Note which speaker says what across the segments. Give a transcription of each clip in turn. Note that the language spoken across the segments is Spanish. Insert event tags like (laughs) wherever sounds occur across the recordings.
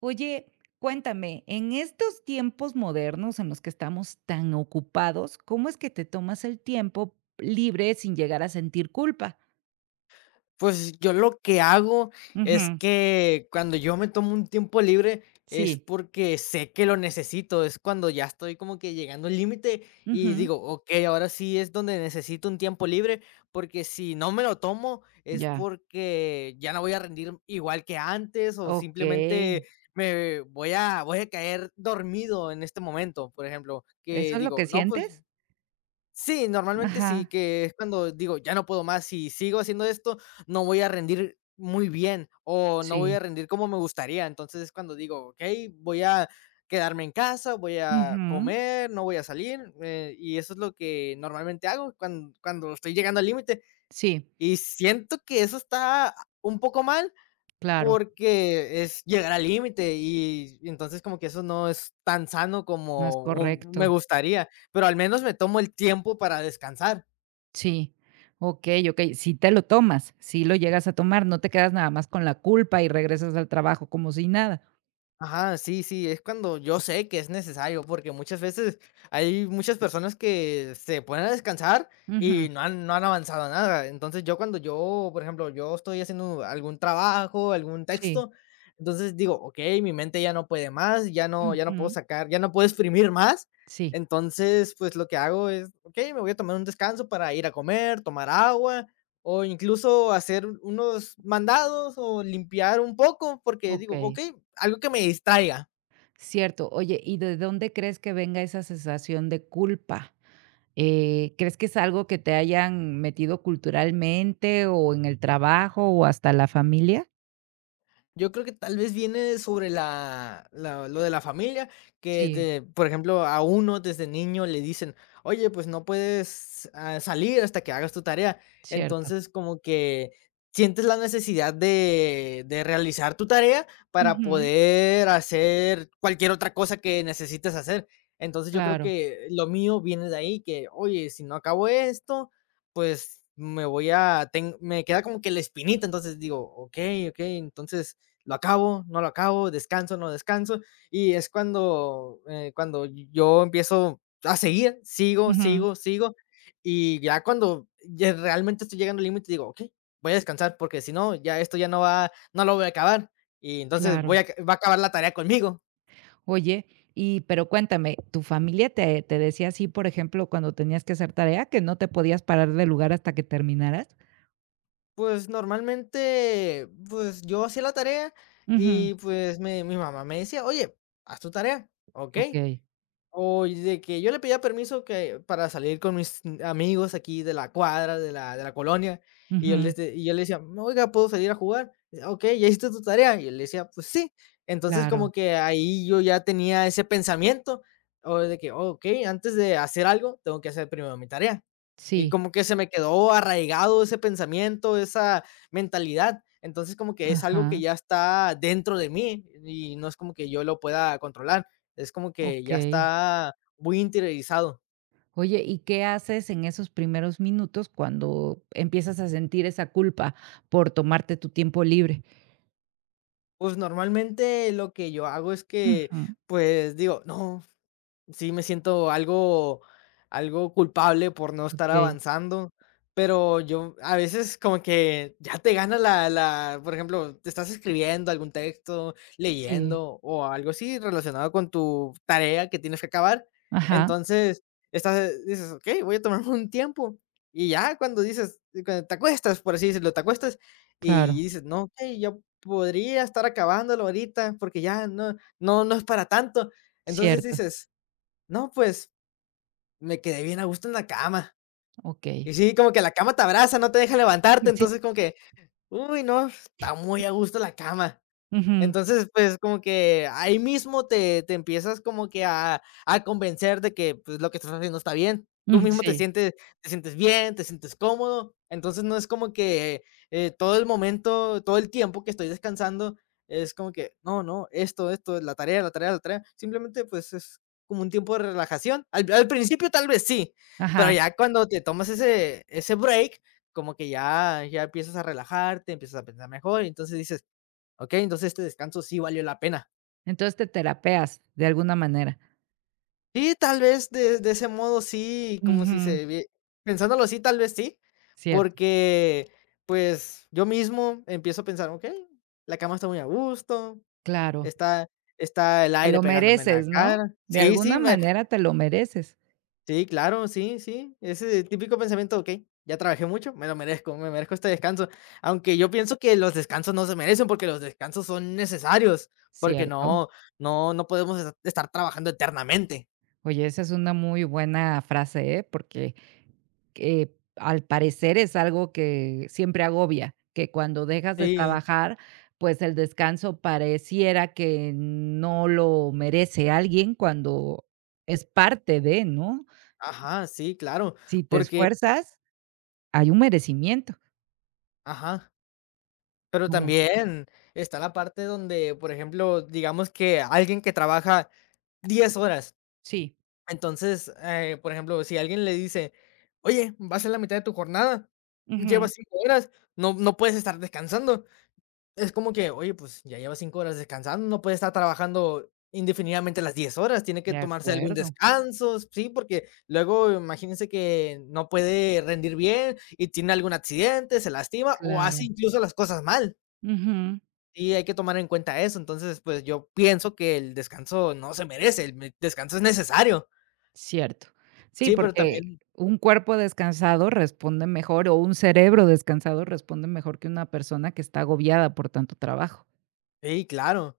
Speaker 1: Oye, cuéntame, en estos tiempos modernos en los que estamos tan ocupados, ¿cómo es que te tomas el tiempo libre sin llegar a sentir culpa?
Speaker 2: Pues yo lo que hago es
Speaker 1: Ujú,
Speaker 2: que cuando yo me tomo un tiempo libre es
Speaker 1: sí.
Speaker 2: porque sé que lo necesito, es cuando ya estoy como que llegando al límite y
Speaker 1: Ujú.
Speaker 2: digo, ok, ahora sí es donde necesito un tiempo libre, porque si no me lo tomo es
Speaker 1: Ya.
Speaker 2: porque ya no voy a rendir igual que antes o
Speaker 1: Okey.
Speaker 2: simplemente me voy a caer dormido en este momento, por ejemplo,
Speaker 1: ¿Eso
Speaker 2: que
Speaker 1: es lo que
Speaker 2: digo, no, pues.
Speaker 1: sientes?
Speaker 2: Sí, normalmente sí,
Speaker 1: Ajá,
Speaker 2: que es cuando digo, ya no puedo más, si sigo haciendo esto, no voy a rendir muy bien o no voy a
Speaker 1: sí.
Speaker 2: rendir como me gustaría. Entonces es cuando digo, ok, voy a quedarme en casa, voy a
Speaker 1: Ujú.
Speaker 2: comer, no voy a salir. Y eso es lo que normalmente hago cuando estoy llegando al límite.
Speaker 1: Sí,
Speaker 2: Y siento que eso está un poco mal,
Speaker 1: claro,
Speaker 2: porque es llegar al límite y entonces como que eso no es tan sano
Speaker 1: no es
Speaker 2: como un me
Speaker 1: correcto.
Speaker 2: gustaría, pero al menos me tomo el tiempo para descansar.
Speaker 1: Sí. Okey, okey. Si te lo tomas, si lo llegas a tomar, no te quedas nada más con la culpa y regresas al trabajo como si nada.
Speaker 2: Ajá, sí, sí, es cuando yo sé que es necesario, porque muchas veces hay muchas personas que se ponen a descansar
Speaker 1: Ujú.
Speaker 2: y no han avanzado nada. Entonces yo cuando yo, por ejemplo, yo estoy haciendo algún trabajo, algún
Speaker 1: Sí.
Speaker 2: texto, entonces digo, ok, mi mente ya no puede más, ya no puedo
Speaker 1: Ujú.
Speaker 2: sacar, ya no puedo exprimir más.
Speaker 1: Sí.
Speaker 2: Entonces, pues lo que hago es, ok, me voy a tomar un descanso para ir a comer, tomar agua o incluso hacer unos mandados o limpiar un poco, porque digo,
Speaker 1: Okey,
Speaker 2: ok, algo que me distraiga.
Speaker 1: cierto. Oye, ¿y de dónde crees que venga esa sensación de culpa? ¿Crees que es algo que te hayan metido culturalmente o en el trabajo o hasta la familia?
Speaker 2: Yo creo que tal vez viene sobre la la lo de la familia, que
Speaker 1: Sí,
Speaker 2: de por ejemplo, a uno desde niño le dicen: "Oye, pues no puedes, salir hasta que hagas tu tarea".
Speaker 1: cierto.
Speaker 2: Entonces, como que sientes la necesidad de realizar tu tarea para
Speaker 1: Ujú,
Speaker 2: poder hacer cualquier otra cosa que necesites hacer. Entonces, yo creo
Speaker 1: claro,
Speaker 2: que lo mío viene de ahí, que: "Oye, si no acabo esto, pues me voy a ten", me queda como que la espinita, entonces digo: "Okey, okey, entonces lo acabo, no lo acabo, descanso, no descanso, y es cuando yo empiezo a seguir, sigo,
Speaker 1: ujú,
Speaker 2: sigo, sigo, y ya cuando ya realmente estoy llegando al límite digo: "Okey, voy a descansar porque si no, ya esto ya no va, no lo voy a acabar, y entonces voy
Speaker 1: claro.
Speaker 2: a va a acabar la tarea conmigo".
Speaker 1: Oye, y pero cuéntame, ¿tu familia te decía así, por ejemplo, cuando tenías que hacer tarea, que no te podías parar del lugar hasta que terminaras?
Speaker 2: Pues, normalmente, pues, yo hacía la tarea
Speaker 1: Ujú,
Speaker 2: y, pues, me mi mamá me decía: "Oye, haz tu tarea". "Okey".
Speaker 1: okey,
Speaker 2: O de que yo le pedía permiso que para salir con mis amigos aquí de la cuadra, de la colonia, y yo
Speaker 1: ujú,
Speaker 2: les de y yo le decía: "Oiga, ¿puedo salir a jugar?". "Okey, ¿ya hiciste tu tarea?". Y él decía: "Pues sí". Entonces,
Speaker 1: claro,
Speaker 2: como que ahí yo ya tenía ese pensamiento, o de que: "Okey, antes de hacer algo, tengo que hacer primero mi tarea". Y
Speaker 1: sí,
Speaker 2: como que se me quedó arraigado ese pensamiento, esa mentalidad. Entonces, como que es algo que
Speaker 1: ajá,
Speaker 2: ya está dentro de mí, y no es como que yo lo pueda controlar. Es como que ya
Speaker 1: okey.
Speaker 2: está muy interiorizado.
Speaker 1: Oye, ¿y qué haces en esos primeros minutos cuando empiezas a sentir esa culpa por tomarte tu tiempo libre?
Speaker 2: Pues, normalmente lo que yo hago es que,
Speaker 1: Ujú,
Speaker 2: pues, digo: "No, sí, me siento algo culpable por no estar
Speaker 1: okey,
Speaker 2: avanzando, pero yo a veces como que ya te gana la la por ejemplo, te estás escribiendo algún texto,
Speaker 1: sí.
Speaker 2: leyendo o algo así relacionado con tu tarea que tienes que acabar.
Speaker 1: Ajá,
Speaker 2: Entonces, estás dices: "Okey, voy a tomarme (laughs) un tiempo", y ya cuando te acuestas, por así decirlo, te acuestas
Speaker 1: claro,
Speaker 2: y dices: "No, okey, yo podría estar acabándolo ahorita porque ya no es para tanto". Entonces
Speaker 1: cierto,
Speaker 2: dices: "No, pues, me quedé bien a gusto en la cama".
Speaker 1: okey.
Speaker 2: Y sí, como que la cama te abraza, no te deja levantarte,
Speaker 1: Sí,
Speaker 2: entonces como que, uy, no, está muy a gusto la cama.
Speaker 1: ujú,
Speaker 2: Entonces, pues, como que ahí mismo te empiezas como que a convencer de que, pues, lo que estás haciendo está bien. Tú
Speaker 1: ujú,
Speaker 2: mismo te
Speaker 1: sí,
Speaker 2: sientes te sientes bien, te sientes cómodo. Entonces, no es como que, todo el momento, todo el tiempo que estoy descansando, es como que: "No, no, esto, la tarea, la tarea, la tarea". Simplemente, pues, es como un tiempo de relajación. Al principio tal vez sí, pero
Speaker 1: ajá.
Speaker 2: ya cuando te tomas ese break, como que ya empiezas a relajarte, empiezas a pensar mejor, y entonces dices: "Ok, entonces este descanso sí valió la pena".
Speaker 1: Entonces te terapeas de alguna manera.
Speaker 2: Sí, tal vez de ese modo sí, como si
Speaker 1: Ujú,
Speaker 2: se vie- pensándolo así, tal vez sí,
Speaker 1: cierto,
Speaker 2: porque pues yo mismo empiezo a pensar, ok, la cama está muy a gusto,
Speaker 1: claro.
Speaker 2: está, está el
Speaker 1: Te
Speaker 2: aire
Speaker 1: lo
Speaker 2: pegándome en la
Speaker 1: mereces, ¿no?
Speaker 2: cara.
Speaker 1: De
Speaker 2: Sí, sí.
Speaker 1: alguna manera te lo mereces,
Speaker 2: Sí, claro, sí, sí. Ese típico pensamiento, ok, ya trabajé mucho, me lo merezco, me merezco este descanso. Aunque yo pienso que los descansos no se merecen porque los descansos son necesarios, porque
Speaker 1: cierto.
Speaker 2: no podemos estar trabajando eternamente.
Speaker 1: Oye, esa es una muy buena frase, ¿eh? Porque que al parecer es algo que siempre agobia, que cuando dejas de
Speaker 2: Sí,
Speaker 1: trabajar, pues el descanso pareciera que no lo merece alguien cuando es parte de, ¿no?
Speaker 2: ajá, sí, claro,
Speaker 1: Si te
Speaker 2: porque,
Speaker 1: esfuerzas, hay un merecimiento,
Speaker 2: ajá, pero
Speaker 1: ¿Cómo?
Speaker 2: también está la parte donde, por ejemplo, digamos que alguien que trabaja 10 horas.
Speaker 1: Sí,
Speaker 2: Entonces, por ejemplo, si alguien le dice: "Oye, vas a la mitad de tu jornada,
Speaker 1: ujú,
Speaker 2: llevas 5 horas, no puedes estar descansando". Es como que: "Oye, pues, ya llevas 5 horas descansando, no puede estar trabajando indefinidamente las 10 horas, tiene que
Speaker 1: de
Speaker 2: tomarse algún
Speaker 1: acuerdo,
Speaker 2: descanso", sí, porque luego imagínense que no puede rendir bien y tiene algún accidente, se lastima o hace
Speaker 1: claro,
Speaker 2: incluso las cosas mal.
Speaker 1: ujú.
Speaker 2: Y hay que tomar en cuenta eso. Entonces, pues, yo pienso que el descanso no se merece, el me descanso es necesario.
Speaker 1: Cierto. Sí,
Speaker 2: Sí, pero
Speaker 1: porque
Speaker 2: también.
Speaker 1: un cuerpo descansado responde mejor, o un cerebro descansado responde mejor que una persona que está agobiada por tanto trabajo.
Speaker 2: Sí, claro.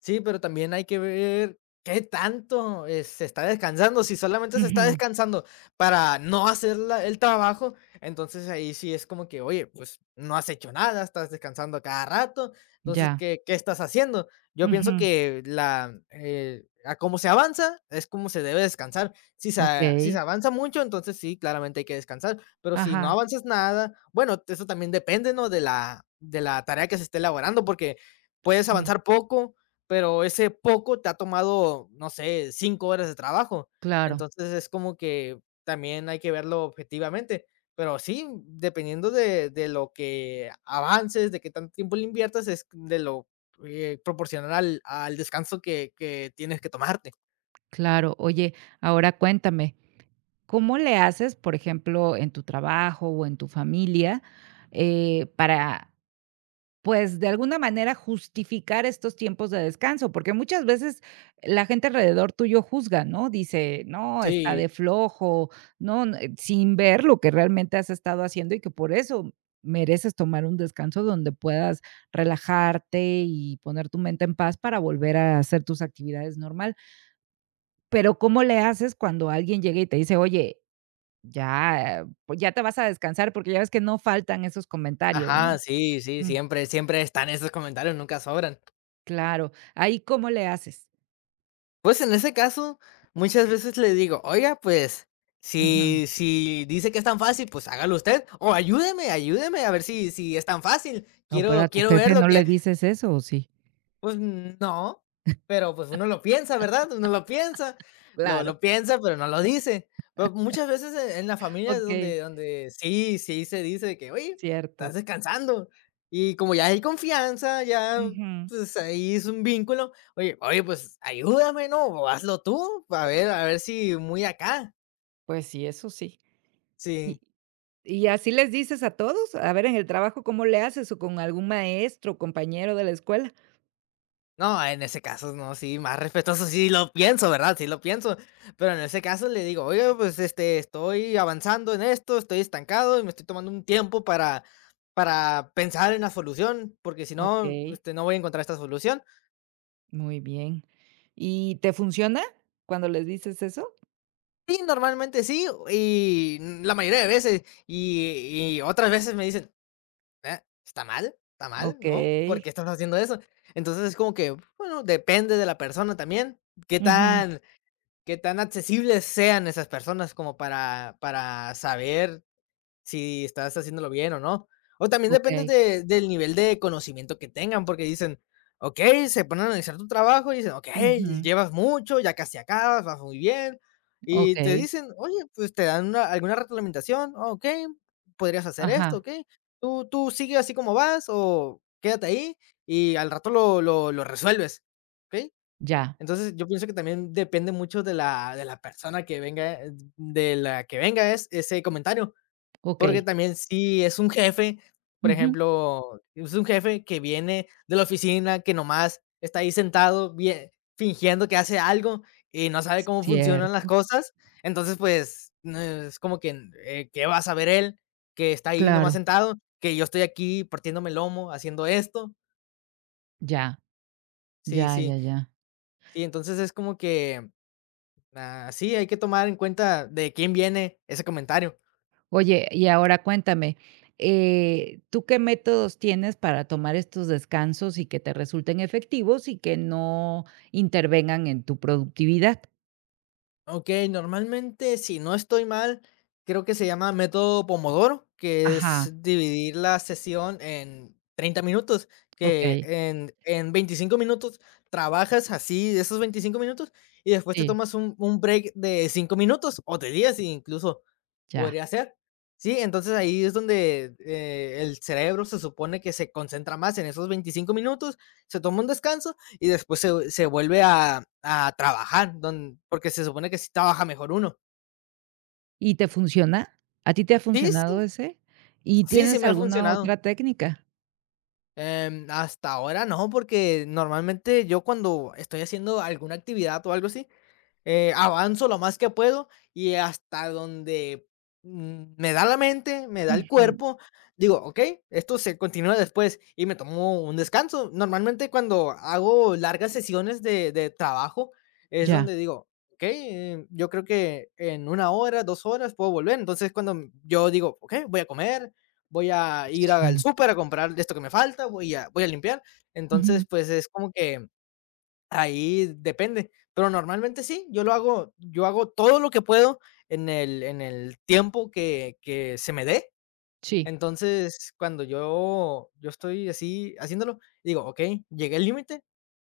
Speaker 2: Sí, pero también hay que ver qué tanto, se está descansando. Si solamente se está
Speaker 1: Ujú,
Speaker 2: descansando para no hacer la el trabajo, entonces ahí sí es como que, oye, pues no has hecho nada, estás descansando a cada rato, entonces,
Speaker 1: ya.
Speaker 2: ¿qué estás haciendo? Yo pienso
Speaker 1: Ujú,
Speaker 2: que a cómo se avanza es como se debe descansar. Si se
Speaker 1: okey.
Speaker 2: avanza mucho, entonces sí, claramente hay que descansar, pero si no
Speaker 1: Ajá,
Speaker 2: avanzas nada, bueno, eso también depende, ¿no?, de la tarea que se esté elaborando, porque puedes
Speaker 1: sí,
Speaker 2: avanzar poco, pero ese poco te ha tomado, no sé, 5 horas de trabajo.
Speaker 1: claro,
Speaker 2: Entonces, es como que también hay que verlo objetivamente. Pero sí, dependiendo de lo que avances, de qué tanto tiempo le inviertas, es proporcional al descanso que tienes que tomarte.
Speaker 1: claro. Oye, ahora cuéntame, ¿cómo le haces, por ejemplo, en tu trabajo o en tu familia, para pues, de alguna manera, justificar estos tiempos de descanso, porque muchas veces la gente alrededor tuyo juzga, ¿no? Dice: "No, está
Speaker 2: Sí,
Speaker 1: de flojo", no, n sin ver lo que realmente has estado haciendo y que por eso mereces tomar un descanso donde puedas relajarte y poner tu mente en paz para volver a hacer tus actividades normal. Pero, ¿cómo le haces cuando alguien llega y te dice: "Oye, ya, pues, ya te vas a descansar", porque ya ves que no faltan esos comentarios, ¿no?
Speaker 2: ajá, sí, sí, siempre siempre están esos comentarios, nunca sobran.
Speaker 1: Claro, ¿ahí cómo le haces?
Speaker 2: Pues, en ese caso, muchas veces le digo: "Oiga, pues,
Speaker 1: Ujú.
Speaker 2: si dice que es tan fácil, pues hágalo usted, o ayúdeme, ayúdeme a ver si es tan fácil.
Speaker 1: No, pero a
Speaker 2: Quiero
Speaker 1: tu
Speaker 2: quiero
Speaker 1: jefe
Speaker 2: verlo".
Speaker 1: no
Speaker 2: Que
Speaker 1: le dices eso, ¿o sí?
Speaker 2: pues no, pero, pues, uno lo piensa, ¿verdad? Uno lo piensa, lo
Speaker 1: Claro,
Speaker 2: lo piensa, pero no lo dice. Pero muchas veces en la familia es
Speaker 1: okey,
Speaker 2: donde sí se dice de que: "Oye, estás
Speaker 1: cierto.
Speaker 2: descansando". Y como ya hay confianza, ya,
Speaker 1: Ujú.
Speaker 2: pues, ahí es un vínculo. Oye oye, pues, ayúdame, ¿no? O hazlo tú, a ver si muy acá.
Speaker 1: Pues sí, eso sí.
Speaker 2: Sí.
Speaker 1: ¿Y y así les dices a todos? A ver, en el trabajo, ¿cómo le haces? ¿O con algún maestro, compañero de la escuela?
Speaker 2: No, en ese caso, no, sí, más respetuoso, sí lo pienso, ¿verdad? Sí lo pienso, pero en ese caso le digo: "Oye pues, este, estoy avanzando en esto, estoy estancado y me estoy tomando un tiempo para pensar en la solución, porque si no,
Speaker 1: Okey,
Speaker 2: este, no voy a encontrar esta solución".
Speaker 1: muy bien. ¿Y te funciona cuando les dices eso?
Speaker 2: Y normalmente sí, la mayoría de veces, y otras veces me dicen: "Eh, ¿está mal? ¿Está mal? ¿No? ¿Por
Speaker 1: Okey.
Speaker 2: qué estás haciendo eso?". Entonces, es como que, bueno, depende de la persona también, qué
Speaker 1: Ujú.
Speaker 2: tan qué tan accesibles sean esas personas como para saber si estás haciéndolo bien o no. O también depende
Speaker 1: Okey.
Speaker 2: del nivel de conocimiento que tengan, porque dicen, ok, se ponen a analizar tu trabajo y dicen, ok,
Speaker 1: Ujú.
Speaker 2: llevas mucho, ya casi acabas, vas muy bien. Y te
Speaker 1: Okey.
Speaker 2: dicen, oye, pues te dan alguna reglamentación: "Ah, ok, podrías hacer esto,
Speaker 1: Ajá,
Speaker 2: ok. Tú sigue así como vas o quédate ahí y al rato lo resuelves, ¿ok?".
Speaker 1: ya.
Speaker 2: Entonces, yo pienso que también depende mucho de la persona que venga, de la que venga es ese comentario, porque
Speaker 1: Okey.
Speaker 2: también si es un jefe, por
Speaker 1: Ujú.
Speaker 2: ejemplo, es un jefe que viene de la oficina, que nomás está ahí sentado bien fingiendo que hace algo y no sabe cómo funcionan las
Speaker 1: Cierto,
Speaker 2: cosas, entonces, pues, no es como que, ¿qué va a saber él? Que está ahí nomás
Speaker 1: claro.
Speaker 2: sentado, que yo estoy aquí partiéndome el lomo haciendo esto.
Speaker 1: Ya,
Speaker 2: Sí,
Speaker 1: ya,
Speaker 2: sí,
Speaker 1: ya, ya.
Speaker 2: sí, entonces es como que... Ah, sí, hay que tomar en cuenta de quién viene ese comentario.
Speaker 1: Oye, y ahora cuéntame, ¿tú qué métodos tienes para tomar estos descansos y que te resulten efectivos y que no intervengan en tu productividad?
Speaker 2: Ok, normalmente, si no estoy mal, creo que se llama método Pomodoro, que es
Speaker 1: Ajá,
Speaker 2: dividir la sesión en 30 minutos, que
Speaker 1: okey,
Speaker 2: en 25 minutos trabajas así, de esos 25 minutos, y después te
Speaker 1: sí,
Speaker 2: tomas un break de 5 minutos o de 10 incluso
Speaker 1: ya.
Speaker 2: podría ser. Sí, entonces ahí es donde el cerebro se supone que se concentra más en esos 25 minutos, se toma un descanso y después se vuelve a trabajar, porque se supone que sí trabaja mejor uno.
Speaker 1: ¿Y te funciona? ¿A ti te ha
Speaker 2: Sí,
Speaker 1: funcionado
Speaker 2: sí,
Speaker 1: ese? ¿Y
Speaker 2: sí, sí
Speaker 1: tienes
Speaker 2: me ha
Speaker 1: alguna
Speaker 2: funcionado.
Speaker 1: otra técnica?
Speaker 2: Hasta ahora no, porque normalmente yo cuando estoy haciendo alguna actividad o algo así, avanzo lo más que puedo y hasta donde me da la mente, me da el
Speaker 1: Ujú,
Speaker 2: cuerpo, digo, ok, esto se continúa después y me tomo un descanso. Normalmente cuando hago largas sesiones de trabajo es
Speaker 1: ya,
Speaker 2: donde digo, ok, yo creo que en una hora, dos horas puedo volver. Entonces cuando yo digo, ok, voy a comer. Voy a ir al
Speaker 1: sí,
Speaker 2: súper a comprar esto que me falta, voy a limpiar. Entonces,
Speaker 1: ujú,
Speaker 2: pues es como que ahí depende, pero normalmente sí, yo lo hago, yo hago todo lo que puedo en el tiempo que se me dé.
Speaker 1: sí,
Speaker 2: Entonces, cuando yo estoy así haciéndolo, digo: "Okey, llegué al límite,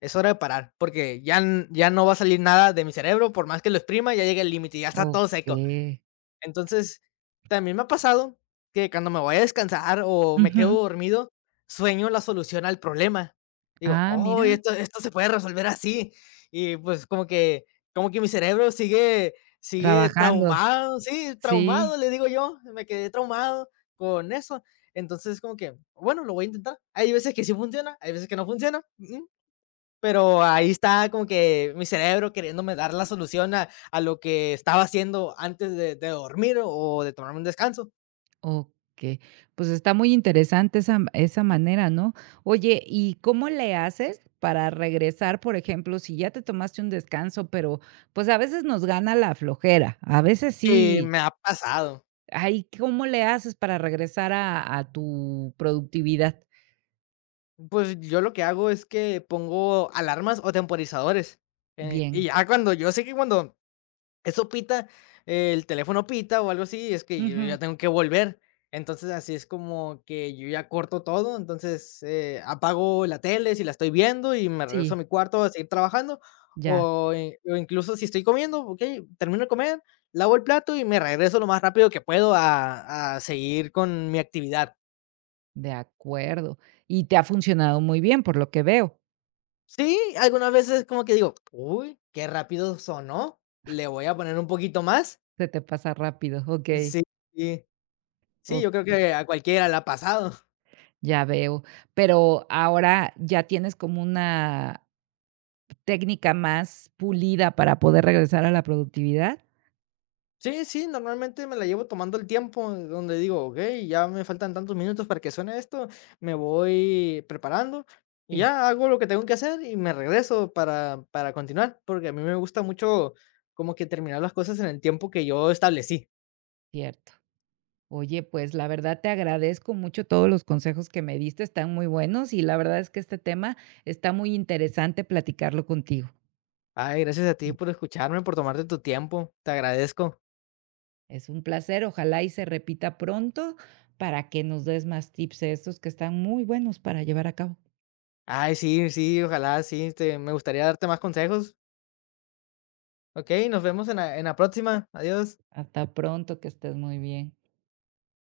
Speaker 2: es hora de parar", porque ya no va a salir nada de mi cerebro, por más que lo exprima, ya llegué al límite, ya está todo seco.
Speaker 1: okey,
Speaker 2: Entonces, también me ha pasado que cuando me voy a descansar o me
Speaker 1: ujú.
Speaker 2: quedo dormido, sueño la solución al problema. Digo:
Speaker 1: Ah,
Speaker 2: "Oh,
Speaker 1: mira,
Speaker 2: esto se puede resolver así". Y, pues, como que mi cerebro sigue
Speaker 1: trabajando,
Speaker 2: traumado, sí,
Speaker 1: sí.
Speaker 2: traumado, le digo yo, me quedé traumado con eso. Entonces, como que, bueno, lo voy a intentar. Hay veces que sí funciona, hay veces que no funciona, pero ahí está como que mi cerebro queriéndome dar la solución a lo que estaba haciendo antes de dormir o de tomarme un descanso.
Speaker 1: Ok, pues está muy interesante esa, esa manera, ¿no? Oye, ¿y cómo le haces para regresar, por ejemplo, si ya te tomaste un descanso, pero pues a veces nos gana la flojera, a veces
Speaker 2: Y
Speaker 1: sí,
Speaker 2: me ha pasado.
Speaker 1: ay, ¿cómo le haces para regresar a tu productividad?
Speaker 2: Pues yo lo que hago es que pongo alarmas o temporizadores. Y
Speaker 1: Bien,
Speaker 2: ya cuando yo sé que cuando eso pita, el teléfono pita o algo así, es que yo
Speaker 1: ujú,
Speaker 2: ya tengo que volver. Entonces, así es como que yo ya corto todo, entonces, apago la tele si la estoy viendo y me regreso a
Speaker 1: sí,
Speaker 2: mi cuarto a seguir trabajando,
Speaker 1: ya,
Speaker 2: o in o incluso si estoy comiendo, okey, termino de comer, lavo el plato y me regreso lo más rápido que puedo a seguir con mi actividad.
Speaker 1: de acuerdo. Y te ha funcionado muy bien, por lo que veo,
Speaker 2: Sí, algunas veces como que digo: "Uy, qué rápido sonó, le voy a poner un poquito más".
Speaker 1: se te pasa rápido, ok,
Speaker 2: Sí, sí, sí, yo creo
Speaker 1: ok.
Speaker 2: que a cualquiera la ha pasado.
Speaker 1: Ya veo. Pero ahora ya tienes como una técnica más pulida para poder regresar a la productividad.
Speaker 2: Sí, sí, normalmente me la llevo tomando el tiempo, donde digo, okey, ya me faltan tantos minutos para que suene esto, me voy preparando y
Speaker 1: Sí.
Speaker 2: ya hago lo que tengo que hacer y me regreso para continuar, porque a mí me gusta mucho como que terminar las cosas en el tiempo que yo establecí.
Speaker 1: Cierto. Oye, pues la verdad te agradezco mucho todos los consejos que me diste, están muy buenos y la verdad es que este tema está muy interesante platicarlo contigo.
Speaker 2: Ay, gracias a ti por escucharme, por tomarte tu tiempo, te agradezco.
Speaker 1: Es un placer, ojalá y se repita pronto para que nos des más tips de estos que están muy buenos para llevar a cabo.
Speaker 2: Ay, sí, sí, ojalá, sí, este, me gustaría darte más consejos. Okey, nos vemos en la próxima. Adiós.
Speaker 1: Hasta pronto, que estés muy bien.